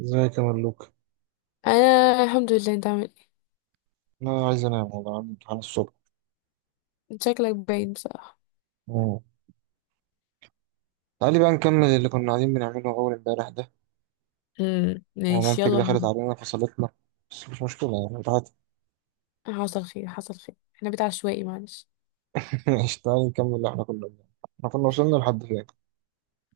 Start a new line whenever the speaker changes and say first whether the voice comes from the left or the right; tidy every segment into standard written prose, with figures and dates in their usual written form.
right: ازيك يا ملوك؟
left: انا الحمد لله. انت عامل
right: انا عايز انام والله، عندي امتحان الصبح.
left: ايه؟ شكلك باين بصراحه.
right: مم. تعالي بقى نكمل اللي كنا قاعدين بنعمله اول امبارح ده،
left: ماشي
right: ومامتك
left: يلا
right: دخلت
left: بينا.
right: علينا فصلتنا، بس مش مشكله يعني بتاعت.
left: حصل خير حصل خير، احنا بيت عشوائي معلش.
right: ماشي، تعالي نكمل اللي احنا كنا بنعمله. احنا كنا وصلنا لحد فين؟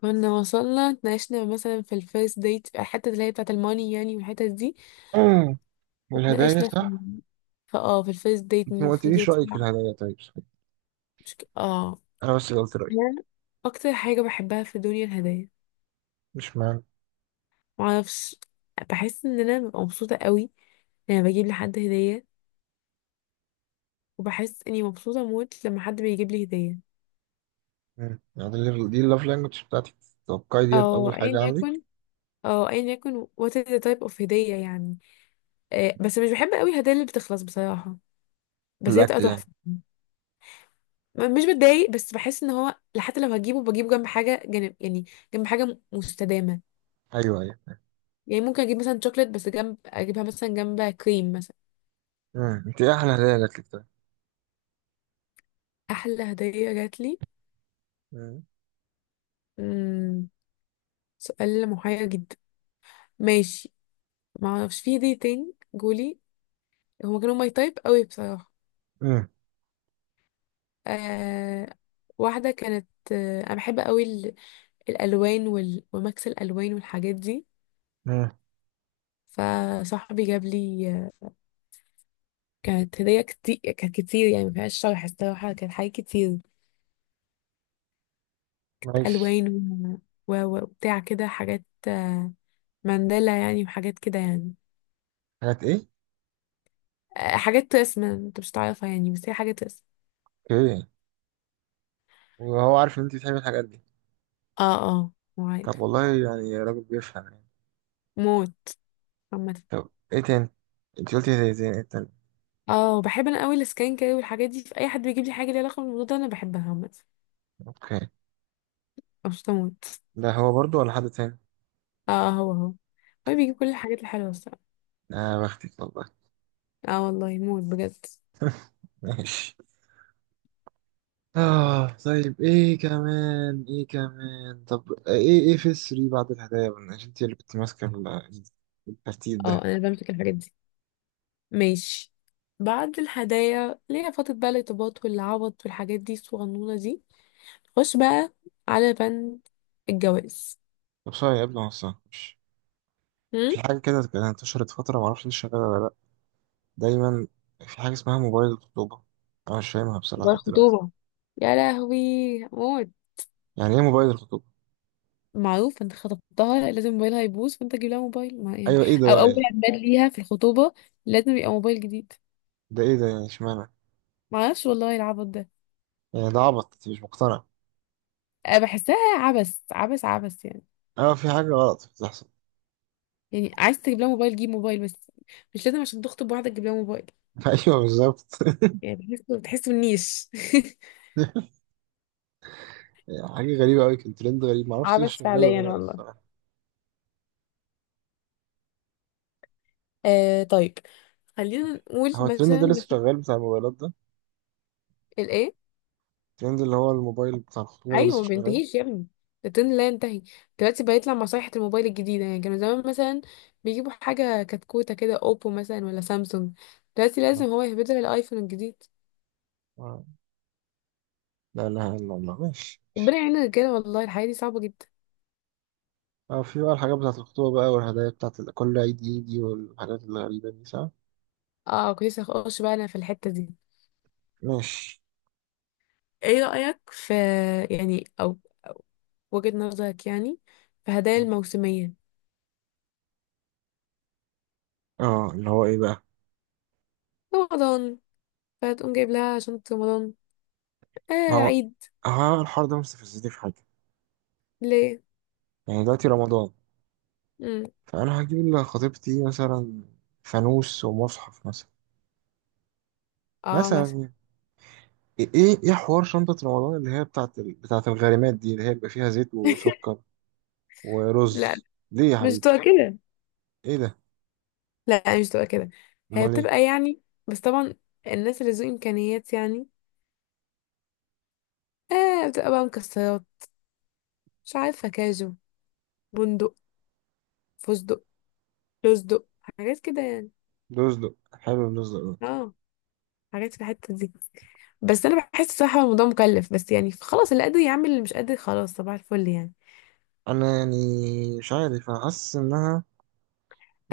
left: كنا وصلنا، اتناقشنا مثلا في الفيرست ديت، الحته اللي هي بتاعه الماني يعني، والحته دي
right: مم. والهدايا
left: اتناقشنا في
right: صح.
left: في الفيرست ديت
right: انت ما
left: المفروض
right: قلتليش رايك في
left: يدفع.
right: الهدايا طيب، صحيح.
left: مش ك... اه،
right: انا بس اللي قلت رايي.
left: أنا اكتر حاجه بحبها في الدنيا الهدايا.
right: مش معنى.
left: معرفش، بحس ان انا ببقى مبسوطه قوي لما بجيب لحد هديه، وبحس اني مبسوطه موت لما حد بيجيب لي هديه.
right: مم. يعني دي اللاف لانجوج بتاعتك. توقعي ديت
left: او
right: اول
left: ايا
right: حاجه عندك.
left: يكن، اه ايا يكن what is the type of هدية يعني. آه بس مش بحب قوي الهدايا اللي بتخلص بصراحة، بس هي تبقى
right: الاكل يعني؟
left: تحفة. مش بتضايق بس بحس ان هو حتى لو هجيبه بجيبه جنب حاجة، جنب يعني، جنب حاجة مستدامة.
right: ايوه ايوه.
left: يعني ممكن اجيب مثلا شوكليت بس جنب اجيبها مثلا جنب كريم مثلا.
right: مم. انت ايه احلى هدايا لك طيب؟
left: احلى هدية جات لي،
right: مم.
left: مم، سؤال محير جدا. ماشي، ما اعرفش، في هدية تاني جولي، هما كانوا ماي تايب قوي بصراحة.
right: مم.
left: آه، واحدة كانت، انا بحب قوي الالوان ومكس الالوان والحاجات دي.
right: مم.
left: فصاحبي جاب لي كانت هديه كتير، كانت كتير يعني ما فيهاش شرح الصراحه، كانت حاجات كتير.
right: نايس.
left: الوان وبتاع كده حاجات، مانديلا يعني وحاجات كده يعني.
right: حاجات ايه؟
left: آه، حاجات رسم انت مش تعرفها يعني، بس هي حاجات رسم.
right: اوكي، وهو عارف ان انت بتحبي الحاجات دي؟
left: اه
right: طب
left: معايف
right: والله يعني راجل بيفهم يعني.
left: موت. عامة
right: طب ايه تاني؟ انت قلتي زي ايه تاني؟
left: اه بحب انا قوي السكان كده والحاجات دي، في اي حد بيجيب لي حاجه ليها علاقه بالموضوع ده انا بحبها عامة،
right: اوكي.
left: مبسوطه موت.
right: ده هو برضو ولا حد تاني؟
left: اه، هو هو بيجيب كل الحاجات الحلوه الصراحه.
right: اه بختك والله.
left: اه والله موت بجد.
right: ماشي. اه طيب، ايه كمان ايه كمان؟ طب ايه ايه في السري بعد الهدايا بقى؟ عشان انت اللي كنت ماسكه الترتيب
left: اه،
right: ده.
left: انا اللي بمسك الحاجات دي. ماشي، بعد الهدايا اللي هي فترة بقى الارتباط والعوض والحاجات دي الصغنونة دي، خش بقى على بند الجواز.
right: طب سوري قبل ما اوصل، مش
left: هم؟
right: في حاجه كده كانت انتشرت فتره، معرفش انت شغاله ولا لا. دايما في حاجه اسمها موبايل الخطوبه. انا مش فاهمها بصراحه لحد دلوقتي.
left: والخطوبة، يا لهوي موت.
right: يعني ايه موبايل الخطوبه؟
left: معروف انت خطبتها لازم موبايلها يبوظ فانت تجيب لها موبايل ما يعني.
right: ايوه، ايه ده
left: او
right: بقى
left: اول
right: يعني؟
left: عيد ليها في الخطوبة لازم يبقى موبايل جديد.
right: ده ايه ده يعني، اشمعنى؟
left: معرفش والله العبط ده.
right: يعني ده عبط، انت مش مقتنع؟
left: أنا بحسها عبث يعني.
right: اه في حاجة غلط بتحصل.
left: يعني عايز تجيب لها موبايل، جيب موبايل بس. مش لازم عشان تخطب واحدة تجيب لها موبايل.
right: ايوه بالظبط.
left: يعني بحسه، بتحسه النيش.
right: حاجة غريبة أوي، كان ترند غريب، معرفش لسه
left: عبث
right: شغال ولا
left: فعليا
right: لأ
left: والله.
right: الصراحة.
left: آه طيب، خلينا نقول
right: هو الترند
left: مثلا،
right: ده لسه
left: مثل
right: شغال، بتاع الموبايلات ده؟
left: الايه؟
right: الترند اللي هو الموبايل بتاع الخطوبة ده
left: ايوه
right: لسه
left: ما
right: شغال؟
left: بينتهيش يا ابني، الترند لا ينتهي. دلوقتي بقيت لما صيحة الموبايل الجديدة يعني، كانوا زمان مثلا بيجيبوا حاجة كتكوتة كده، اوبو مثلا ولا سامسونج. دلوقتي لازم
right: آه.
left: هو يهبدها الايفون الجديد.
right: آه. لا لا لا لا، ماشي
left: ربنا
right: ماشي.
left: يعين الرجالة والله، الحياة دي صعبة جدا.
right: اه، في بقى الحاجات بتاعت الخطوبة بقى، والهدايا بتاعت ال- كل عيد يجي، والحاجات الغريبة دي، صح؟
left: اه كنت لسه هخش بقى انا في الحتة دي.
right: ماشي.
left: ايه رأيك في، يعني، او، أو وجهة نظرك يعني، في هدايا الموسمية؟
right: اه اللي هو ايه بقى؟
left: رمضان، فتقوم جايب لها شنطة رمضان، آه
right: ما هو،
left: العيد.
right: هو الحوار ده مستفزني في حاجة.
left: ليه؟
right: يعني دلوقتي رمضان،
left: امم
right: فأنا هجيب لخطيبتي مثلا فانوس ومصحف مثلا.
left: اه
right: مثلا
left: مثلا.
right: يعني. ايه ايه إيه حوار شنطة رمضان اللي هي بتاعت الغارمات دي، اللي هي بيبقى فيها زيت وسكر
left: لا
right: ورز؟ ليه يا
left: مش
right: حبيبي؟
left: بتبقى كده،
right: ايه ده؟
left: لا مش بتبقى كده. هي
right: امال ايه؟
left: بتبقى يعني، بس طبعا الناس اللي ذو إمكانيات يعني، آه بتبقى بقى مكسرات، مش عارفة، كاجو، بندق، فستق، لوزدق، حاجات كده يعني.
right: رزق، حلو الرزق ده.
left: اه حاجات في الحتة دي. بس أنا بحس صراحة الموضوع مكلف، بس يعني خلاص اللي قادر يعمل، اللي مش قادر خلاص صباح الفل يعني.
right: انا يعني مش عارف، انا حاسس انها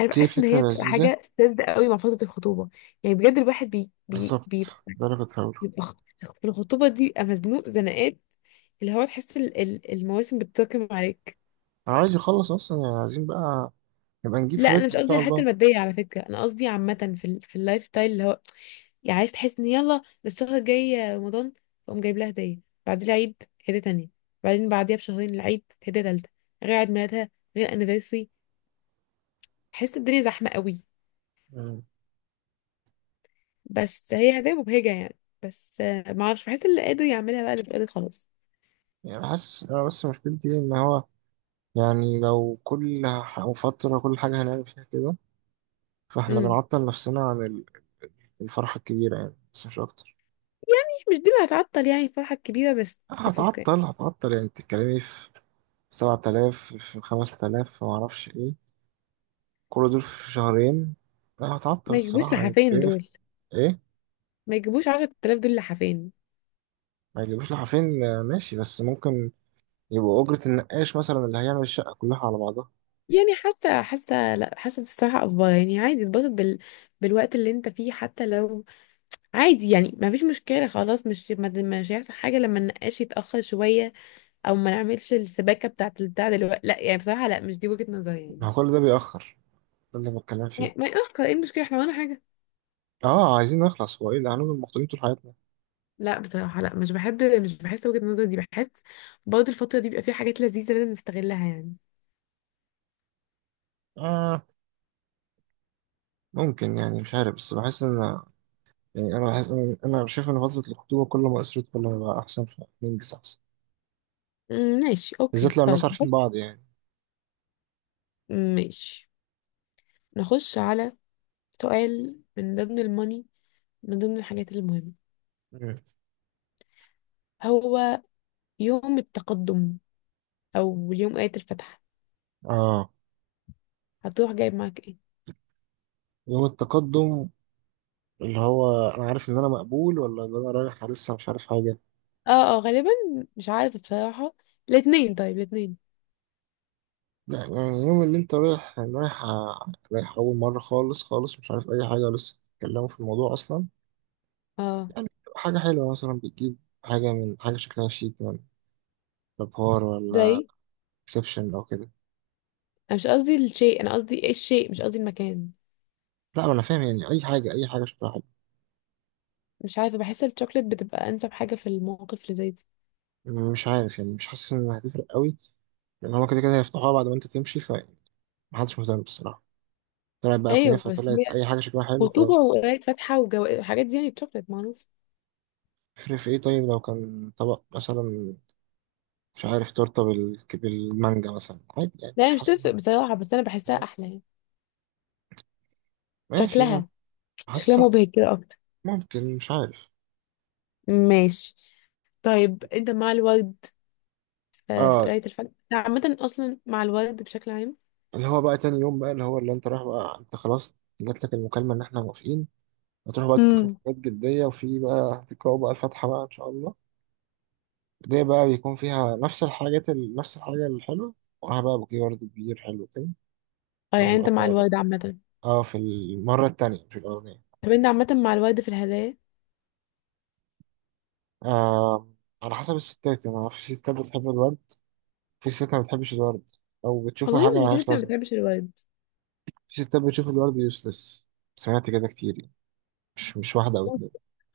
left: أنا بحس إن
right: فكرة
left: هي بتبقى
right: لذيذة.
left: حاجة ساذجة قوي مع فترة الخطوبة، يعني بجد الواحد بي بي
right: بالظبط،
left: بيبقى،
right: ده اللي كنت هقوله.
left: يبقى في الخطوبة دي يبقى مزنوق زنقات، اللي هو تحس المواسم بتتراكم عليك.
right: انا عايز يخلص اصلا يعني، عايزين بقى نبقى نجيب
left: لا
right: في
left: انا
right: بيتنا
left: مش
right: ان
left: قصدي
right: شاء
left: على الحته
right: الله.
left: الماديه على فكره، انا قصدي عامه في في اللايف ستايل اللي هو، يعني عايز تحس ان يلا ده الشهر الجاي رمضان، فقوم جايب لها هديه. بعد العيد هديه تانية، بعدين بعديها بشهرين العيد هديه تالتة، غير عيد ميلادها، غير انيفرسري. تحس الدنيا زحمه قوي.
right: مم.
left: بس هي هديه مبهجه يعني، بس آه، ما اعرفش بحس اللي قادر يعملها بقى، اللي مش قادر خلاص.
right: يعني حاسس انا بس مشكلتي إيه، ان هو يعني لو كل فترة كل حاجة هنعمل فيها كده، فاحنا
left: امم
right: بنعطل نفسنا عن الفرحة الكبيرة يعني، بس مش أكتر.
left: مش دي اللي هتعطل يعني الفرحه الكبيره بس. اتس اوكي.
right: هتعطل هتعطل، يعني بتتكلمي في 7000 في 5000 في معرفش إيه، كل دول في شهرين. لا هتعطل
left: ما يجيبوش
right: الصراحة، يعني
left: لحافين
right: بتتكلمي في
left: دول،
right: إيه؟
left: ما يجيبوش 10000 دول لحافين.
right: ما يجيبوش لحافين؟ آه ماشي، بس ممكن يبقوا أجرة النقاش مثلا اللي هيعمل الشقة كلها على بعضها.
left: يعني حاسه حاسه لا حاسه الصراحه افضل يعني، عادي اتبسط بالوقت اللي انت فيه، حتى لو عادي يعني، ما فيش مشكله خلاص، مش هيحصل حاجه لما النقاش يتاخر شويه، او ما نعملش السباكه بتاعه البتاع دلوقتي، لا يعني بصراحه، لا مش دي وجهه نظري
right: ما
left: يعني.
right: هو كل ده بيأخر، ده اللي بتكلم فيه.
left: يعني ما يأخر، ايه المشكله، احنا ولا حاجه.
right: اه عايزين نخلص، هو ايه ده، هنفضل مخطوبين طول حياتنا؟
left: لا بصراحه لا، مش بحب مش بحس وجهه النظر دي، بحس برضه الفتره دي بيبقى فيها حاجات لذيذه لازم نستغلها يعني.
right: آه ممكن يعني، مش عارف، بس بحس ان يعني، انا بحس، انا أنا شايف ان فتره الخطوبه كل ما قصرت كل ما بقى احسن، فننجز احسن.
left: أمم، ماشي اوكي،
right: بالذات لو الناس
left: طيب
right: عارفين
left: بص،
right: بعض يعني.
left: ماشي، نخش على سؤال، من ضمن الماني، من ضمن الحاجات المهمة،
right: مم.
left: هو يوم التقدم أو اليوم آية الفتح،
right: اه
left: هتروح جايب معاك ايه؟
right: يوم التقدم، اللي هو انا عارف ان انا مقبول، ولا ان انا رايح لسه مش عارف حاجه؟
left: اه غالبا، مش عارفة بصراحة، الاتنين، طيب الاتنين،
right: لا يعني يوم اللي انت رايح، رايح رايح اول مره خالص خالص، مش عارف اي حاجه ولسه بتتكلموا في الموضوع اصلا.
left: اه
right: يعني بتبقى حاجه حلوه مثلا، بتجيب حاجه من حاجه شكلها شيك، من بابار ولا
left: زي.
right: اكسبشن او كده.
left: أنا مش قصدي الشيء، أنا قصدي ايه الشيء، مش قصدي المكان.
right: لا ما انا فاهم، يعني اي حاجه اي حاجه شكلها حلو.
left: مش عارفة، بحس الشوكليت بتبقى أنسب حاجة في المواقف اللي زي دي.
right: مش عارف يعني، مش حاسس انها هتفرق قوي، لان هو كده كده هيفتحوها بعد ما انت تمشي، فمحدش مهتم بالصراحه. طلعت بقى
left: أيوة
right: كنافه،
left: بس
right: طلعت
left: هي
right: اي حاجه شكلها حلو،
left: خطوبة
right: خلاص.
left: وقراية فاتحة والحاجات دي يعني، الشوكليت معروف.
right: يفرق في ايه طيب لو كان طبق مثلا، مش عارف، تورته بالمانجا مثلا، عادي يعني،
left: لا هي
right: مش
left: مش
right: حاسس بحاجة.
left: تفرق بصراحة، بس أنا بحسها
right: بالظبط،
left: أحلى يعني.
right: ماشي يعني،
left: شكلها، شكلها
right: حاسس.
left: مبهج كده.
right: ممكن، مش عارف.
left: ماشي. طيب انت مع الورد، آه، في
right: اه
left: قراية الفن، انت عامة اصلا مع الورد بشكل عام؟
right: اللي هو بقى تاني يوم، بقى اللي هو اللي انت رايح بقى، انت خلاص جات لك المكالمه ان احنا موافقين، هتروح بقى تكتبوا في
left: امم
right: حاجات جديه، وفي بقى هتقراوا بقى الفاتحه بقى ان شاء الله. دي بقى بيكون فيها نفس نفس الحاجه الحلوه، ومعاها بقى بوكيه ورد كبير حلو كده.
left: اه،
right: راح
left: يعني انت مع
right: مقطع عضل.
left: الورد عامة.
right: اه في المرة التانية مش الأولانية.
left: طب انت عامة مع الورد في الهدايا؟
right: آه، على حسب الستات يعني، في ستات بتحب الورد، في ستات ما بتحبش الورد أو بتشوفه
left: اظن
right: حاجة
left: ان في
right: ملهاش
left: ست ما
right: لازمة.
left: بتحبش الورد.
right: في ستات بتشوف الورد يوسلس، سمعت كده كتير يعني، مش واحدة أو
left: بص،
right: اتنين.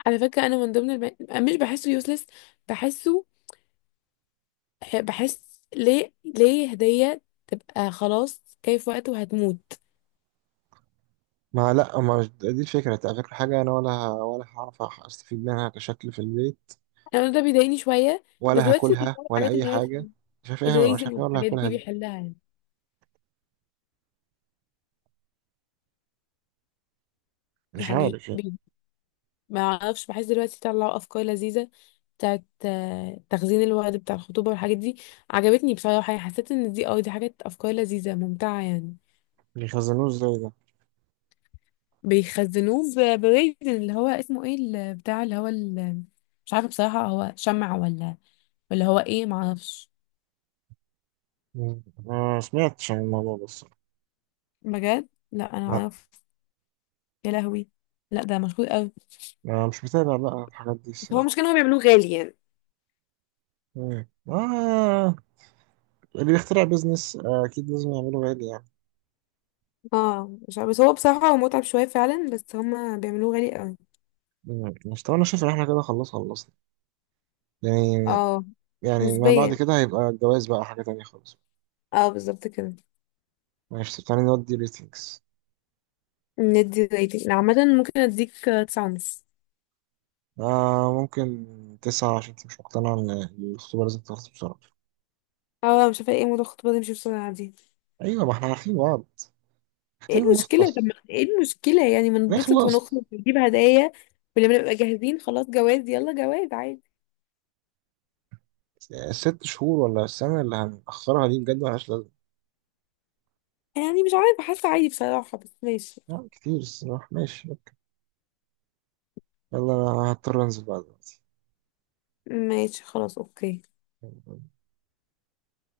left: على فكرة انا من ضمن مش بحسه يوسلس، بحسه، بحس ليه هدية تبقى خلاص جاي في وقته وهتموت.
right: ما لا ما مش- دي الفكرة، تغير حاجة؟ أنا ولا ولا هعرف أستفيد منها كشكل في البيت،
left: انا ده بيضايقني شوية. بس
right: ولا
left: دلوقتي
right: هاكلها
left: بيطلعوا
right: ولا
left: الحاجات
right: أي
left: اللي هي
right: حاجة. مش عارف إيه مش
left: الريزن
right: عارف إيه، ولا
left: والحاجات
right: هاكلها
left: دي
right: دي.
left: بيحلها.
right: مش
left: يعني
right: عارف يعني.
left: ما اعرفش، بحس دلوقتي طلعوا افكار لذيذة بتاعت آه، تخزين الورد بتاع الخطوبة والحاجات دي. عجبتني بصراحة يعني، حسيت ان دي اه دي حاجات افكار لذيذة ممتعة يعني.
right: بيخزنوه إزاي ده؟
left: بيخزنوه بريزن اللي هو اسمه ايه، بتاع اللي هو مش عارفة بصراحة، هو شمع ولا ولا هو ايه معرفش.
right: مم. ما سمعتش عن الموضوع ده الصراحة.
left: بجد لا انا
right: لا،
left: اعرف. يا لهوي، لا ده مشهور قوي.
right: أنا مش متابع بقى الحاجات دي
left: بس هو
right: الصراحة.
left: مش كانوا بيعملوه غالي يعني.
right: مم. آه، اللي بيخترع بيزنس آه، أكيد لازم يعمله غالي يعني.
left: اه مش عارفة، بس هو بصراحة هو متعب شوية فعلا، بس هما بيعملوه غالي قوي.
right: مم. مش طبعا، أنا شايف إن إحنا كده خلاص خلصنا يعني.
left: اه
right: يعني ما بعد
left: نسبيا،
right: كده هيبقى الجواز بقى حاجة تانية خالص.
left: اه بالظبط كده.
right: ماشي تعالى نودي ريتنجز.
left: ندي ريتنج، عامة ممكن اديك تسعة ونص.
right: آه ممكن 9، عشان أنت مش مقتنع إن الخطوبة لازم تخلص بسرعة.
left: اه مش عارفه ايه موضوع الخطوبه دي مش بسرعه دي.
right: أيوة ما إحنا عارفين بعض،
left: ايه
right: محتاجين
left: المشكله، طب
right: نخلص
left: ما ايه المشكله يعني، ما نتبسط
right: نخلص.
left: ونخرج ونجيب هدايا، ولما نبقى جاهزين خلاص جواز، يلا جواز عادي.
right: 6 شهور ولا السنة اللي هنأخرها دي بجد ملهاش لازمة.
left: يعني مش عارفه، حاسه عادي بصراحه، بس ماشي.
right: لا كتير الصراحة، ماشي أوكي. يلا، أنا هضطر أنزل بقى دلوقتي.
left: ماشي خلاص اوكي.